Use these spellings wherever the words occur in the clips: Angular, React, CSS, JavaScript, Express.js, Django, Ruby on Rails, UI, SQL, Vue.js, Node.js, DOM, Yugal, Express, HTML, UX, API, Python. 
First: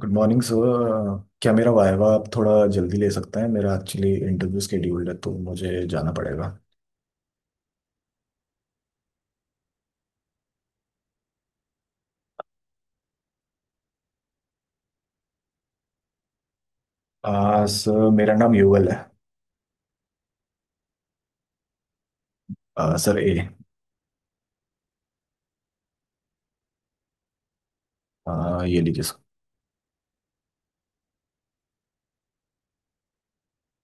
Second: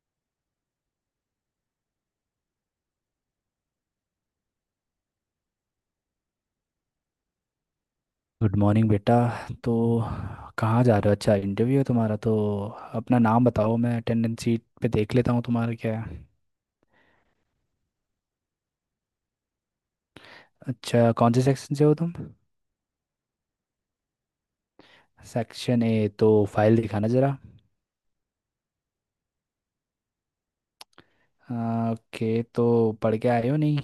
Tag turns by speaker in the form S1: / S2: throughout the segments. S1: Good morning sir. क्या मेरा viva आप थोड़ा जल्दी ले सकते हैं? मेरा एक्चुअली इंटरव्यू स्केड्यूल्ड है तो मुझे जाना पड़ेगा।
S2: गुड मॉर्निंग बेटा। तो कहाँ जा रहे हो? अच्छा, इंटरव्यू है तुम्हारा। तो अपना नाम बताओ, मैं अटेंडेंस शीट पे देख लेता हूँ, तुम्हारा क्या है?
S1: सर मेरा नाम युगल है।
S2: अच्छा, कौन से सेक्शन से हो तुम?
S1: Sir, A.
S2: सेक्शन ए। तो फाइल दिखाना ज़रा।
S1: ये लीजिए सर।
S2: ओके। तो पढ़ के आए हो नहीं?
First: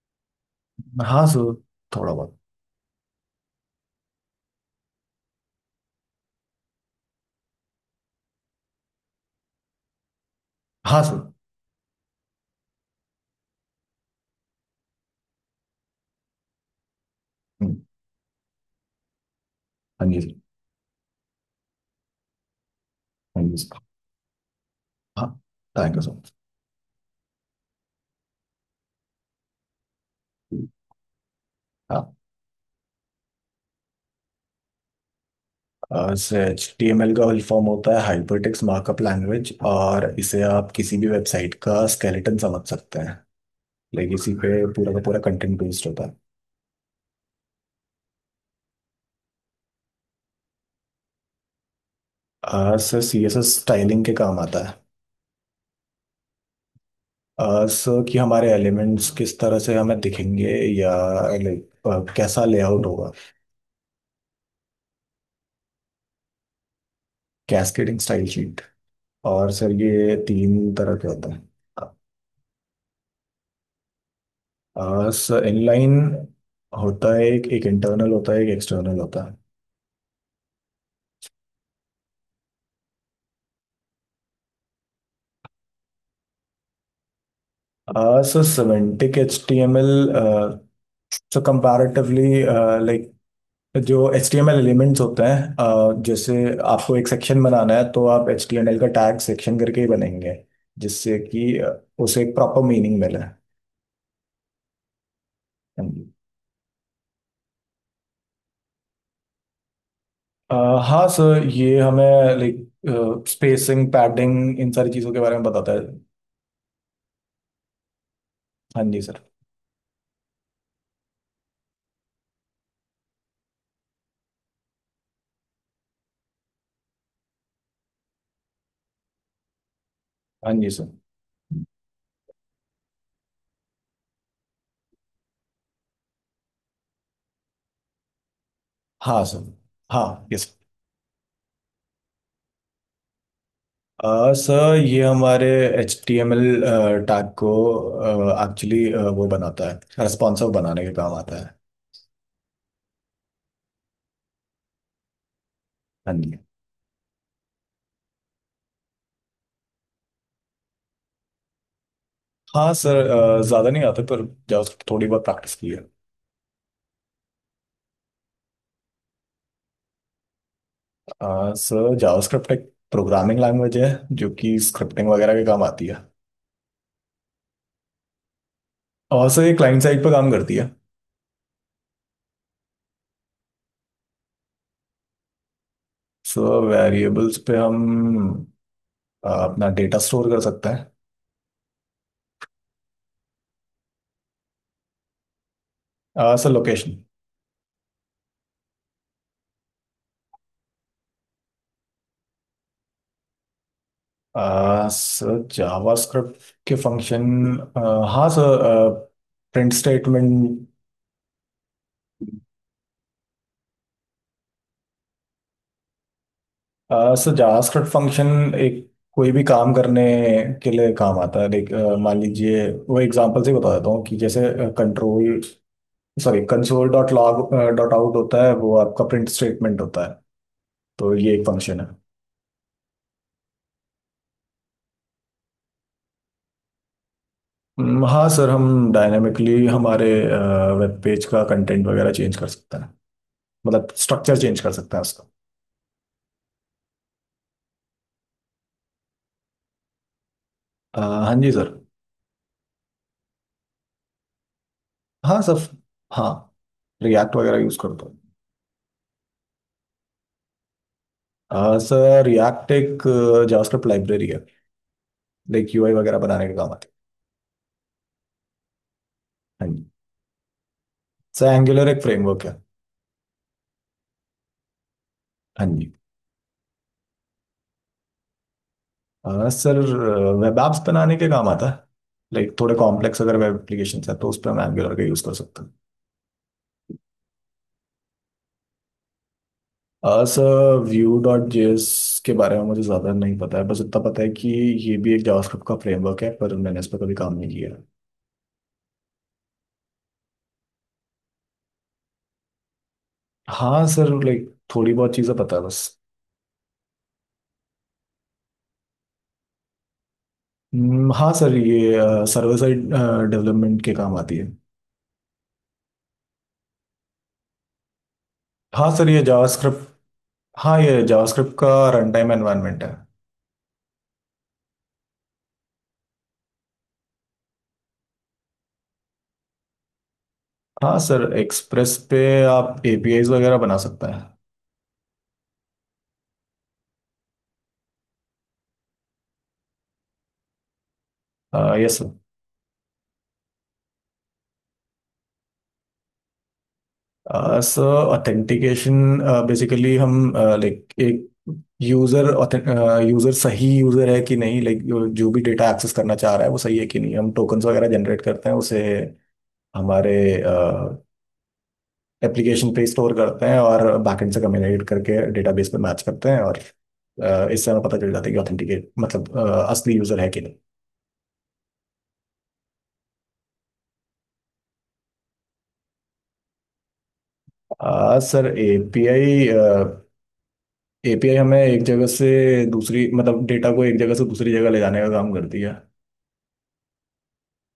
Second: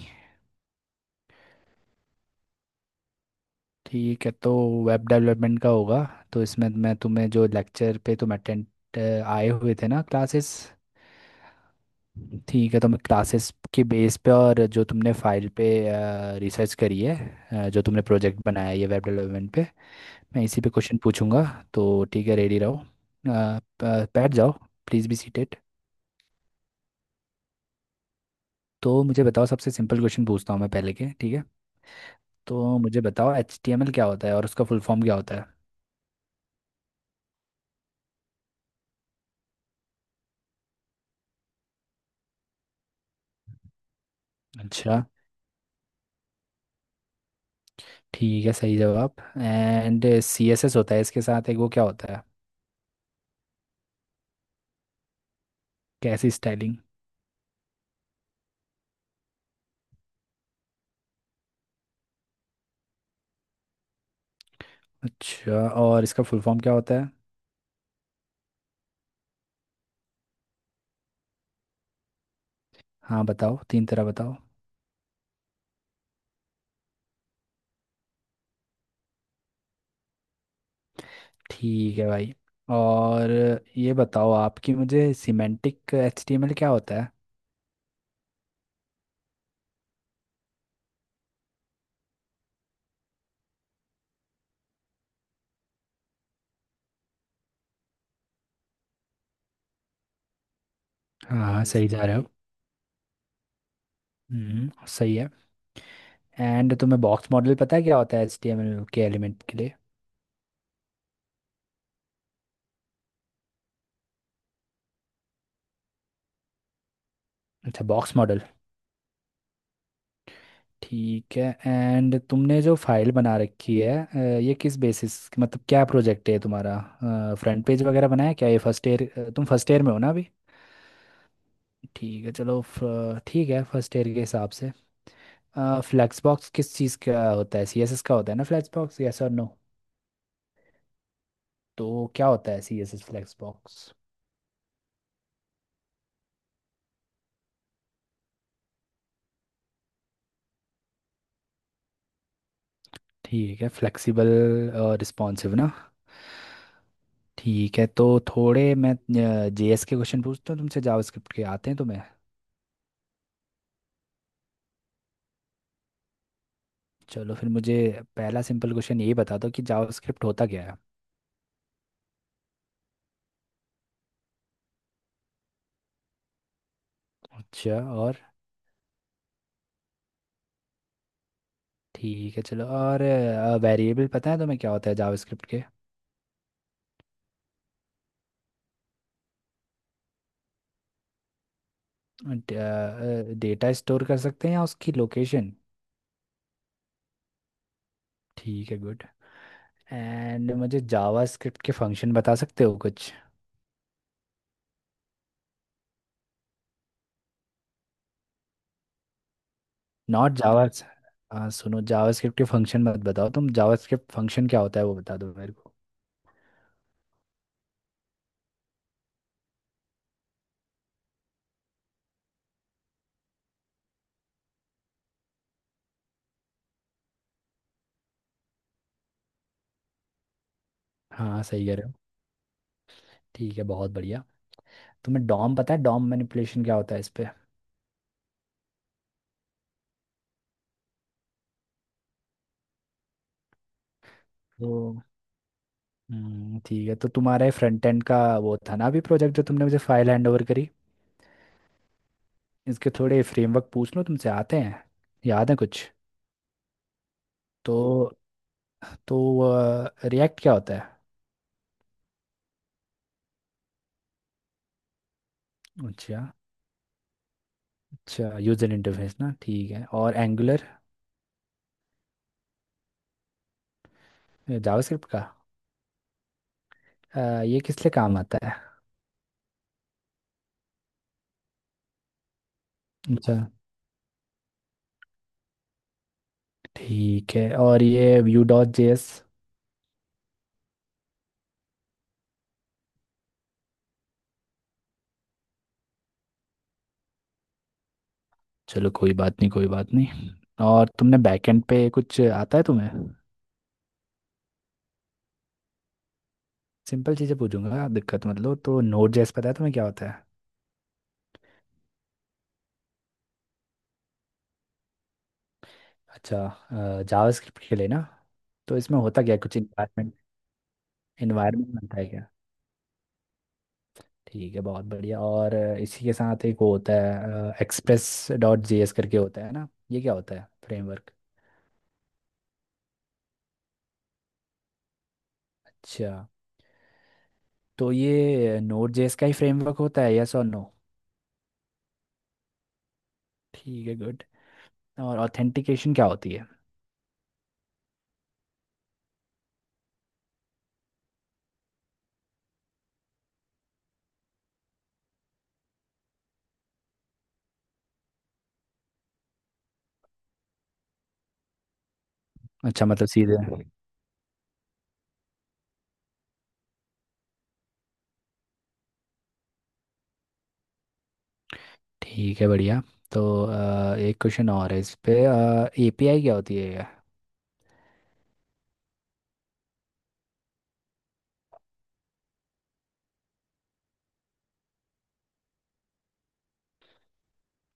S1: हाँ सर, थोड़ा बहुत।
S2: ठीक है, तो वेब डेवलपमेंट का होगा। तो इसमें मैं तुम्हें जो लेक्चर पे तुम अटेंड आए हुए थे ना क्लासेस।
S1: हाँ सर।
S2: ठीक है, तो मैं क्लासेस के बेस पे और जो तुमने फाइल पे रिसर्च करी है,
S1: हम्म,
S2: जो तुमने प्रोजेक्ट बनाया है ये वेब डेवलपमेंट पे,
S1: हाँ जी सर।
S2: मैं इसी पे क्वेश्चन पूछूंगा। तो ठीक है, रेडी रहो।
S1: हाँ जी सर।
S2: बैठ जाओ। प्लीज़ बी
S1: हाँ।
S2: Seated.
S1: Thank you so much.
S2: तो मुझे बताओ, सबसे सिंपल क्वेश्चन पूछता हूँ मैं पहले के, ठीक है?
S1: हाँ।
S2: तो मुझे बताओ, एच टी एम एल क्या होता है और उसका फुल फॉर्म क्या होता है?
S1: Sir, H T M L का फुल फॉर्म होता है हाइपरटेक्स्ट मार्कअप लैंग्वेज, और इसे आप किसी भी वेबसाइट का स्केलेटन समझ सकते हैं। लाइक इसी पे पूरा का
S2: अच्छा।
S1: पूरा कंटेंट बेस्ड होता है।
S2: ठीक है, सही जवाब। एंड सी एस एस होता है इसके साथ एक, वो क्या होता है?
S1: Sir, C S S styling के काम आता है।
S2: कैसी स्टाइलिंग?
S1: सर, कि हमारे एलिमेंट्स किस तरह से हमें दिखेंगे। या लाइक कैसा लेआउट होगा।
S2: अच्छा, और इसका फुल फॉर्म क्या होता है?
S1: Cascading style sheet. और सर, ये तीन तरह के होते हैं।
S2: हाँ बताओ, तीन तरह बताओ।
S1: सर, इनलाइन होता है, एक एक इंटरनल होता है, एक एक्सटर्नल होता है।
S2: ठीक है भाई। और ये बताओ आपकी, मुझे semantic H T M L क्या होता है?
S1: Sir, semantic H T M L. So comparatively, like जो H T M L elements होते हैं, जैसे आपको एक सेक्शन बनाना है तो आप एच टी एम एल का टैग सेक्शन करके ही बनाएंगे, जिससे
S2: हाँ
S1: कि
S2: हाँ, सही जा रहे
S1: उसे
S2: हो।
S1: एक प्रॉपर मीनिंग मिले। हाँ
S2: सही है।
S1: जी।
S2: एंड तुम्हें बॉक्स मॉडल पता है क्या होता है एचटीएमएल के एलिमेंट के लिए?
S1: अ, हाँ सर, ये हमें लाइक स्पेसिंग, पैडिंग, इन सारी चीज़ों के बारे में बताता है।
S2: अच्छा, बॉक्स मॉडल।
S1: हाँ जी सर।
S2: ठीक है। एंड तुमने जो फाइल बना रखी है ये किस बेसिस, मतलब क्या प्रोजेक्ट है तुम्हारा? फ्रंट पेज वगैरह बनाया क्या? ये फर्स्ट ईयर, तुम फर्स्ट ईयर में हो ना अभी?
S1: हाँ जी सर।
S2: ठीक है, चलो ठीक है, फर्स्ट ईयर के हिसाब से। फ्लैक्स बॉक्स किस चीज़ का होता है? सीएसएस का होता है ना फ्लैक्स बॉक्स, यस
S1: हाँ
S2: और
S1: सर।
S2: नो?
S1: हाँ, यस।
S2: तो क्या होता है CSS flex box?
S1: Sir sir, ये हमारे H T M L tag को एक्चुअली, वो बनाता है, रेस्पॉन्सिव बनाने के काम आता है।
S2: ठीक है, फ्लेक्सिबल और रिस्पॉन्सिव ना।
S1: हाँ जी।
S2: ठीक है, तो थोड़े मैं जेएस के क्वेश्चन पूछता हूँ तुमसे, जावास्क्रिप्ट के आते हैं तुम्हें?
S1: हाँ सर, ज़्यादा नहीं आता, पर जावास्क्रिप्ट थोड़ी बहुत प्रैक्टिस की है।
S2: चलो फिर मुझे पहला सिंपल क्वेश्चन ये बता दो कि जावास्क्रिप्ट होता क्या है?
S1: सर, जावास्क्रिप्ट एक प्रोग्रामिंग लैंग्वेज है, जो कि स्क्रिप्टिंग वगैरह के काम आती है।
S2: अच्छा, और?
S1: और सर, ये क्लाइंट साइड पर काम करती है।
S2: ठीक है, चलो, और वेरिएबल पता है तुम्हें क्या होता है जावास्क्रिप्ट के?
S1: सो, वेरिएबल्स पे हम अपना डेटा स्टोर कर सकते हैं।
S2: डेटा स्टोर कर सकते हैं या उसकी लोकेशन?
S1: Sir, location.
S2: ठीक है, गुड। एंड मुझे जावास्क्रिप्ट के फंक्शन बता सकते हो कुछ?
S1: सर, जावास्क्रिप्ट के फंक्शन। हाँ sir. Print
S2: not Java.
S1: Statement.
S2: हाँ सुनो, जावास्क्रिप्ट के फंक्शन मत बताओ तुम, जावास्क्रिप्ट फंक्शन क्या होता है वो बता दो मेरे को।
S1: सो जावास्क्रिप्ट फंक्शन एक कोई भी काम करने के लिए काम आता है, लाइक मान लीजिए वो एग्जांपल से ही बता देता हूँ कि जैसे control sorry console dot log dot out होता है, वो आपका प्रिंट स्टेटमेंट होता है। तो ये
S2: हाँ,
S1: एक
S2: सही है।
S1: फंक्शन है।
S2: ठीक है, बहुत बढ़िया। तुम्हें डॉम पता है, डॉम मैनिपुलेशन क्या होता है इस पे?
S1: हाँ सर, हम डायनामिकली हमारे वेब पेज का कंटेंट वगैरह चेंज कर सकते हैं। मतलब स्ट्रक्चर चेंज कर
S2: तो
S1: सकते हैं उसका।
S2: ठीक है, तो तुम्हारे फ्रंट एंड का वो था ना अभी प्रोजेक्ट, जो तुमने मुझे फाइल हैंड ओवर करी।
S1: अ, हाँ जी सर।
S2: इसके थोड़े फ्रेमवर्क पूछ लो तुमसे, आते हैं?
S1: हाँ
S2: याद
S1: सर।
S2: है कुछ?
S1: हाँ, रिएक्ट वगैरह यूज़
S2: तो
S1: करता हूँ।
S2: तो रिएक्ट क्या होता है?
S1: सर, रिएक्ट एक जावास्क्रिप्ट लाइब्रेरी है, लाइक यूआई वगैरह
S2: अच्छा।
S1: बनाने के काम आते
S2: अच्छा, यूजर इंटरफेस ना,
S1: हैं।
S2: ठीक
S1: हाँ
S2: है।
S1: जी
S2: और एंगुलर?
S1: सर, एंगुलर एक फ्रेमवर्क है।
S2: जावास्क्रिप्ट का।
S1: हाँ जी।
S2: ये किस लिए काम आता है?
S1: सर, वेब एप्स बनाने के काम आता है। लाइक थोड़े कॉम्प्लेक्स अगर
S2: अच्छा,
S1: वेब एप्लीकेशन है तो उस पर हम एंगुलर का यूज़ कर सकते हैं।
S2: ठीक है। और ये Vue dot J S?
S1: Sir, Vue dot JS के बारे में मुझे ज़्यादा नहीं पता है, बस इतना पता है कि ये भी एक जावास्क्रिप्ट का फ्रेमवर्क है, पर मैंने इस पर कभी काम नहीं किया है।
S2: चलो, कोई बात नहीं, कोई बात नहीं। और तुमने बैकएंड पे कुछ आता है तुम्हें?
S1: हाँ सर, लाइक थोड़ी बहुत चीज़ें पता है बस।
S2: सिंपल चीज़ें पूछूंगा, दिक्कत मत लो। तो नोड जेएस पता है तुम्हें क्या होता है?
S1: हाँ सर, ये सर्वर साइड डेवलपमेंट के काम आती है।
S2: अच्छा, जावास्क्रिप्ट के लिए ना। तो
S1: हाँ
S2: इसमें
S1: सर, ये
S2: होता क्या है, कुछ
S1: जावास्क्रिप्ट,
S2: इन्वायरमेंट,
S1: हाँ, ये जावास्क्रिप्ट
S2: इन्वायरमेंट
S1: का
S2: बनता है
S1: रन
S2: क्या?
S1: टाइम एनवायरनमेंट है।
S2: ठीक है, बहुत बढ़िया। और इसी के साथ एक वो होता है एक्सप्रेस डॉट जे एस करके, होता है ना? ये क्या होता है,
S1: हाँ
S2: फ्रेमवर्क?
S1: सर, एक्सप्रेस पे आप एपीआईज वगैरह बना सकते हैं।
S2: अच्छा, तो ये नोड जेएस का ही फ्रेमवर्क होता है, यस और नो?
S1: यस।
S2: ठीक है, गुड। और ऑथेंटिकेशन क्या होती है?
S1: सर सर, ऑथेंटिकेशन बेसिकली हम लाइक एक यूजर, यूजर सही यूजर है कि नहीं, लाइक जो भी डेटा एक्सेस करना चाह रहा है वो सही है कि नहीं, हम टोकन्स वगैरह जनरेट करते हैं, उसे हमारे एप्लीकेशन पे
S2: अच्छा, मतलब
S1: स्टोर
S2: सीधे।
S1: करते हैं, और बैकएंड से कम्युनिकेट करके डेटाबेस पे मैच करते हैं, और इससे हमें पता चल जाता है कि ऑथेंटिकेट, मतलब असली यूजर है कि नहीं।
S2: ठीक है, बढ़िया। तो एक क्वेश्चन और है इस पे, एपीआई क्या होती है?
S1: सर, एपीआई एपीआई हमें एक जगह से दूसरी, मतलब डेटा को एक जगह से दूसरी जगह ले जाने का काम करती है।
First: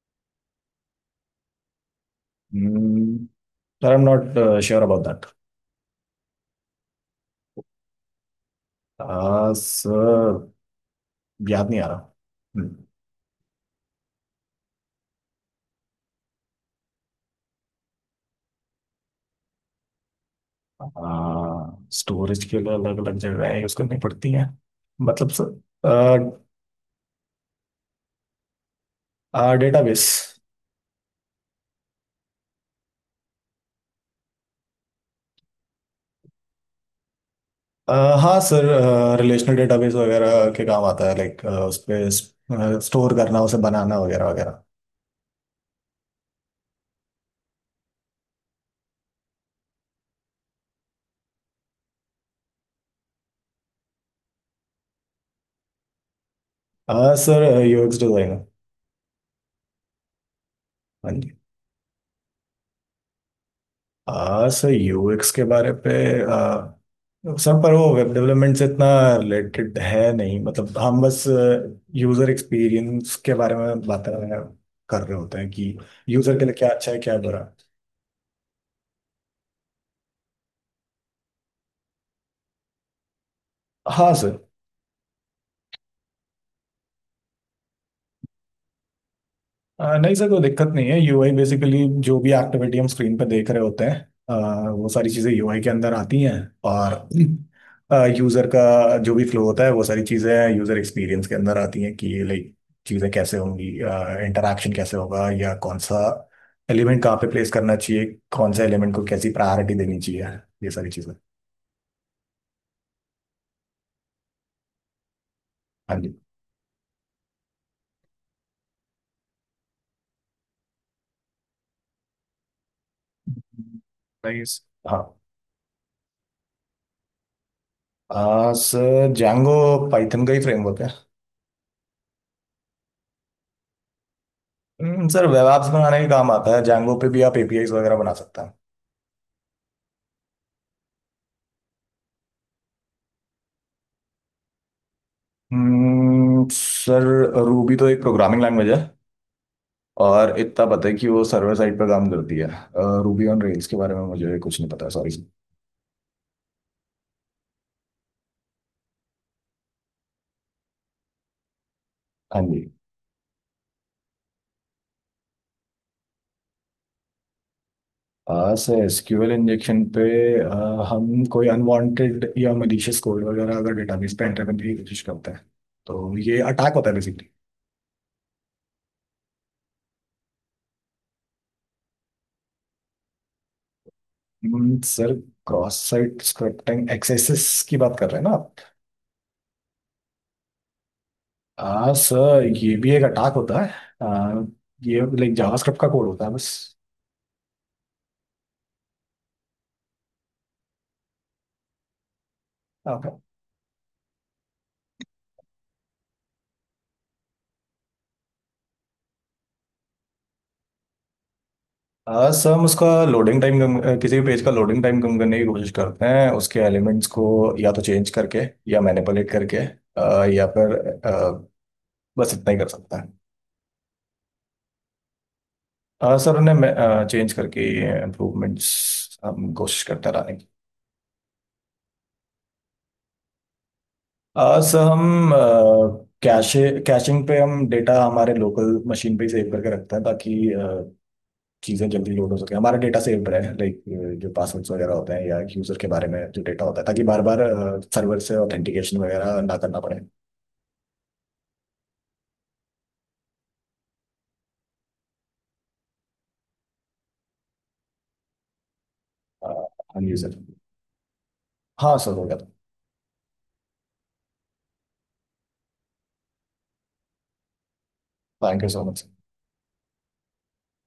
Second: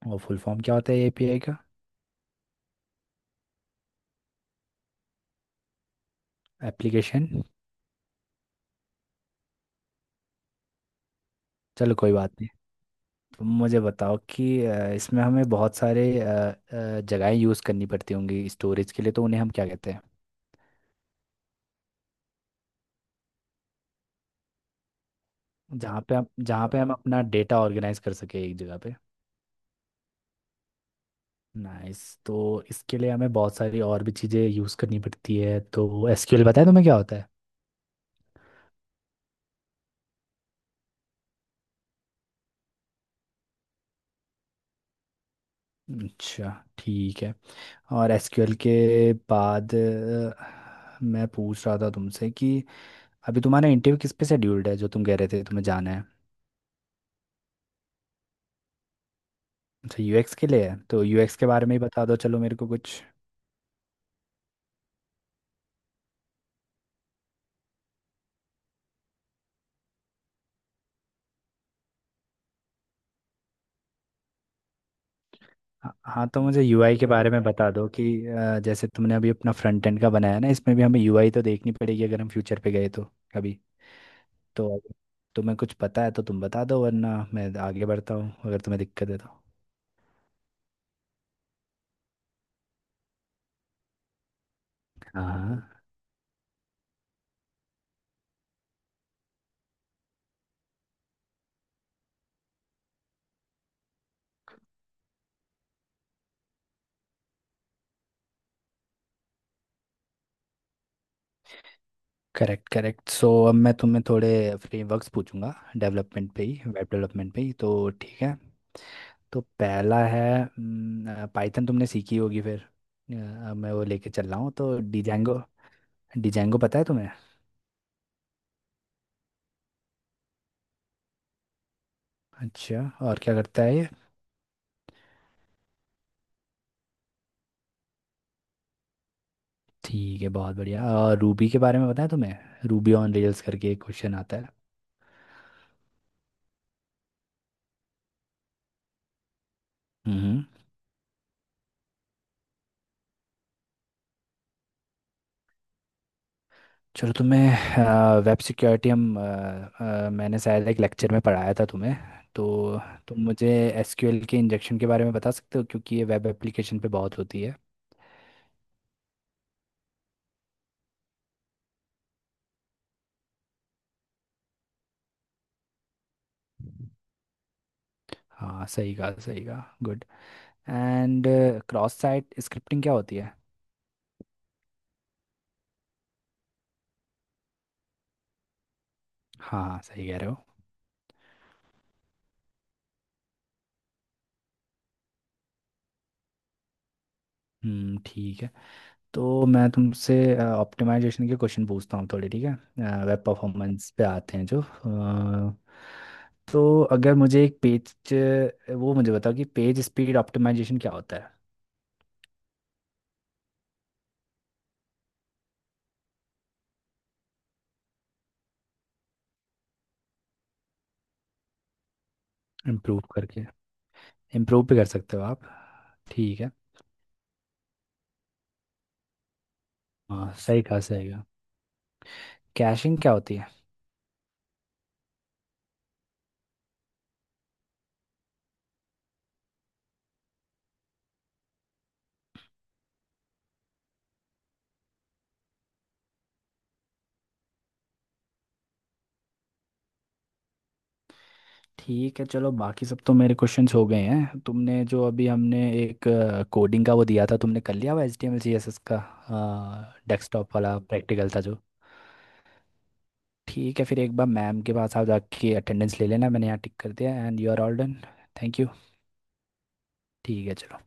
S2: और फुल फॉर्म क्या होता है एपीआई का?
S1: हम्म, sir, I am not sure about that.
S2: Application.
S1: Sir, याद नहीं आ
S2: चलो
S1: रहा।
S2: कोई बात नहीं।
S1: हम्म।
S2: तुम मुझे बताओ कि इसमें हमें बहुत सारे जगहें यूज़ करनी पड़ती होंगी स्टोरेज के लिए, तो उन्हें हम क्या कहते हैं?
S1: स्टोरेज के लिए अलग अलग जगह यूज करनी पड़ती हैं। मतलब सर,
S2: जहाँ पे हम अपना डेटा ऑर्गेनाइज कर सके एक जगह पे।
S1: डेटाबेस।
S2: नाइस। तो इसके लिए हमें बहुत सारी और भी चीज़ें यूज़ करनी पड़ती है, तो एसक्यूएल बताया, तुम्हें क्या होता है?
S1: अ, हाँ सर, रिलेशनल डेटाबेस वगैरह के काम आता है, लाइक उस पे स्टोर करना, उसे बनाना वगैरह वगैरह।
S2: अच्छा, ठीक है। और एसक्यूएल के बाद मैं पूछ रहा था तुमसे कि अभी तुम्हारा इंटरव्यू किस पे शेड्यूल्ड है जो तुम कह रहे थे तुम्हें जाना है?
S1: Sir, UX designer.
S2: अच्छा, यूएक्स के लिए है, तो
S1: हाँ।
S2: यूएक्स के बारे में ही बता दो चलो मेरे को कुछ।
S1: हाँ सर, यूएक्स के बारे पे, अ, सर, पर वो वेब डेवलपमेंट से इतना रिलेटेड है नहीं, मतलब हम बस यूजर एक्सपीरियंस के बारे में बातें कर रहे होते हैं, कि
S2: हाँ हाँ,
S1: यूजर
S2: तो
S1: के लिए
S2: मुझे
S1: क्या अच्छा
S2: यूआई
S1: है,
S2: के
S1: क्या
S2: बारे
S1: बुरा।
S2: में बता दो कि जैसे तुमने अभी अपना फ्रंट एंड का बनाया ना, इसमें भी हमें यूआई तो देखनी पड़ेगी अगर हम फ्यूचर पे गए तो कभी।
S1: हाँ सर।
S2: तो अगर तुम्हें कुछ पता है तो तुम बता दो, वरना मैं आगे बढ़ता हूँ अगर तुम्हें दिक्कत है तो।
S1: नहीं सर, कोई दिक्कत नहीं है। यूआई बेसिकली जो भी एक्टिविटी हम स्क्रीन पे देख रहे होते हैं, वो सारी चीज़ें यूआई के
S2: हाँ,
S1: अंदर आती हैं। और यूज़र का जो भी फ्लो होता है, वो सारी चीज़ें यूज़र एक्सपीरियंस के अंदर आती हैं, कि लाइक चीज़ें कैसे होंगी, इंटरेक्शन कैसे होगा, या कौन सा एलिमेंट कहाँ पे प्लेस करना चाहिए, कौन सा एलिमेंट को कैसी प्रायोरिटी देनी चाहिए, ये सारी चीज़ें।
S2: Correct correct. सो अब मैं तुम्हें थोड़े फ्रेमवर्क्स पूछूंगा,
S1: हाँ जी।
S2: डेवलपमेंट पे ही, वेब डेवलपमेंट पे ही तो। ठीक है। तो पहला है पाइथन, तुमने सीखी होगी फिर। अब मैं वो लेके चल रहा हूँ,
S1: नाइस।
S2: तो
S1: हाँ।
S2: डिजेंगो, डिजेंगो पता है तुम्हें?
S1: सर, जैंगो पाइथन का ही फ्रेमवर्क है।
S2: अच्छा, और क्या करता है ये?
S1: सर, वेब एप्स बनाने के काम आता है, जैंगो पे भी आप एपीआईज वगैरह बना सकते हैं।
S2: ठीक है, बहुत बढ़िया। और रूबी के बारे में पता है तुम्हें? रूबी ऑन रेल्स करके एक क्वेश्चन आता है।
S1: सर, रूबी तो एक प्रोग्रामिंग लैंग्वेज है, और
S2: हम्म।
S1: इतना पता है कि वो सर्वर साइड पर काम करती है। रूबी ऑन रेल्स के बारे में मुझे कुछ नहीं पता, सॉरी।
S2: चलो, तुम्हें वेब सिक्योरिटी हम, मैंने शायद एक लेक्चर में पढ़ाया था तुम्हें।
S1: हाँ
S2: तो
S1: जी।
S2: तुम मुझे एसक्यूएल के इंजेक्शन के बारे में बता सकते हो क्योंकि ये वेब एप्लीकेशन पे बहुत होती है।
S1: सर, एसक्यूएल इंजेक्शन पे हम कोई अनवांटेड या मलिशियस कोड वगैरह अगर डेटाबेस पे एंटर करने की कोशिश करते हैं, तो ये अटैक होता है बेसिकली।
S2: हाँ, सही कहा, सही कहा, good. And cross site scripting क्या होती है?
S1: Sir, cross site scripting access की बात कर रहे हैं ना आप?
S2: हाँ हाँ, सही कह रहे हो।
S1: हाँ सर, ये भी एक अटैक होता है। आ, ये लाइक जावास्क्रिप्ट का कोड होता है बस।
S2: ठीक है, तो मैं तुमसे ऑप्टिमाइजेशन के क्वेश्चन पूछता हूँ थोड़े, ठीक है?
S1: ओके।
S2: वेब परफॉर्मेंस पे आते हैं जो तो अगर मुझे एक पेज, वो मुझे बताओ कि पेज स्पीड ऑप्टिमाइजेशन क्या होता है?
S1: सर, हम उसका लोडिंग टाइम कम, किसी भी पेज का लोडिंग टाइम कम करने की कोशिश करते हैं, उसके एलिमेंट्स को या तो चेंज करके, या मैनिपुलेट करके, या फिर आ, बस इतना ही कर सकता
S2: इम्प्रूव
S1: है।
S2: करके, इम्प्रूव भी कर सकते हो आप।
S1: सर,
S2: ठीक है।
S1: उन्हें चेंज करके, इम्प्रूवमेंट्स हम कोशिश करते
S2: हाँ,
S1: रहने की।
S2: सही कहा सही कहा। कैशिंग क्या होती है?
S1: सर, हम कैशे, कैशिंग पे हम डेटा हमारे लोकल मशीन पे सेव करके रखते हैं, ताकि चीज़ें जल्दी लोड हो सके, हमारा डेटा सेव्ड रहे, लाइक जो पासवर्ड्स वगैरह होते हैं या यूज़र के बारे में जो डेटा होता है, ताकि बार बार सर्वर से ऑथेंटिकेशन वगैरह ना करना पड़े।
S2: ठीक है, चलो, बाकी सब तो मेरे क्वेश्चंस हो गए हैं। तुमने जो अभी हमने एक कोडिंग का वो दिया था, तुमने कर लिया हुआ? H T M L C S S का
S1: अन यूज़र।
S2: डेस्कटॉप वाला प्रैक्टिकल था जो।
S1: हाँ सर, हो गया था।
S2: ठीक है, फिर एक बार मैम के पास आप जाके अटेंडेंस ले लेना, मैंने यहाँ टिक कर दिया, and you are all done. Thank
S1: thank
S2: you.
S1: You so much.
S2: ठीक है, चलो।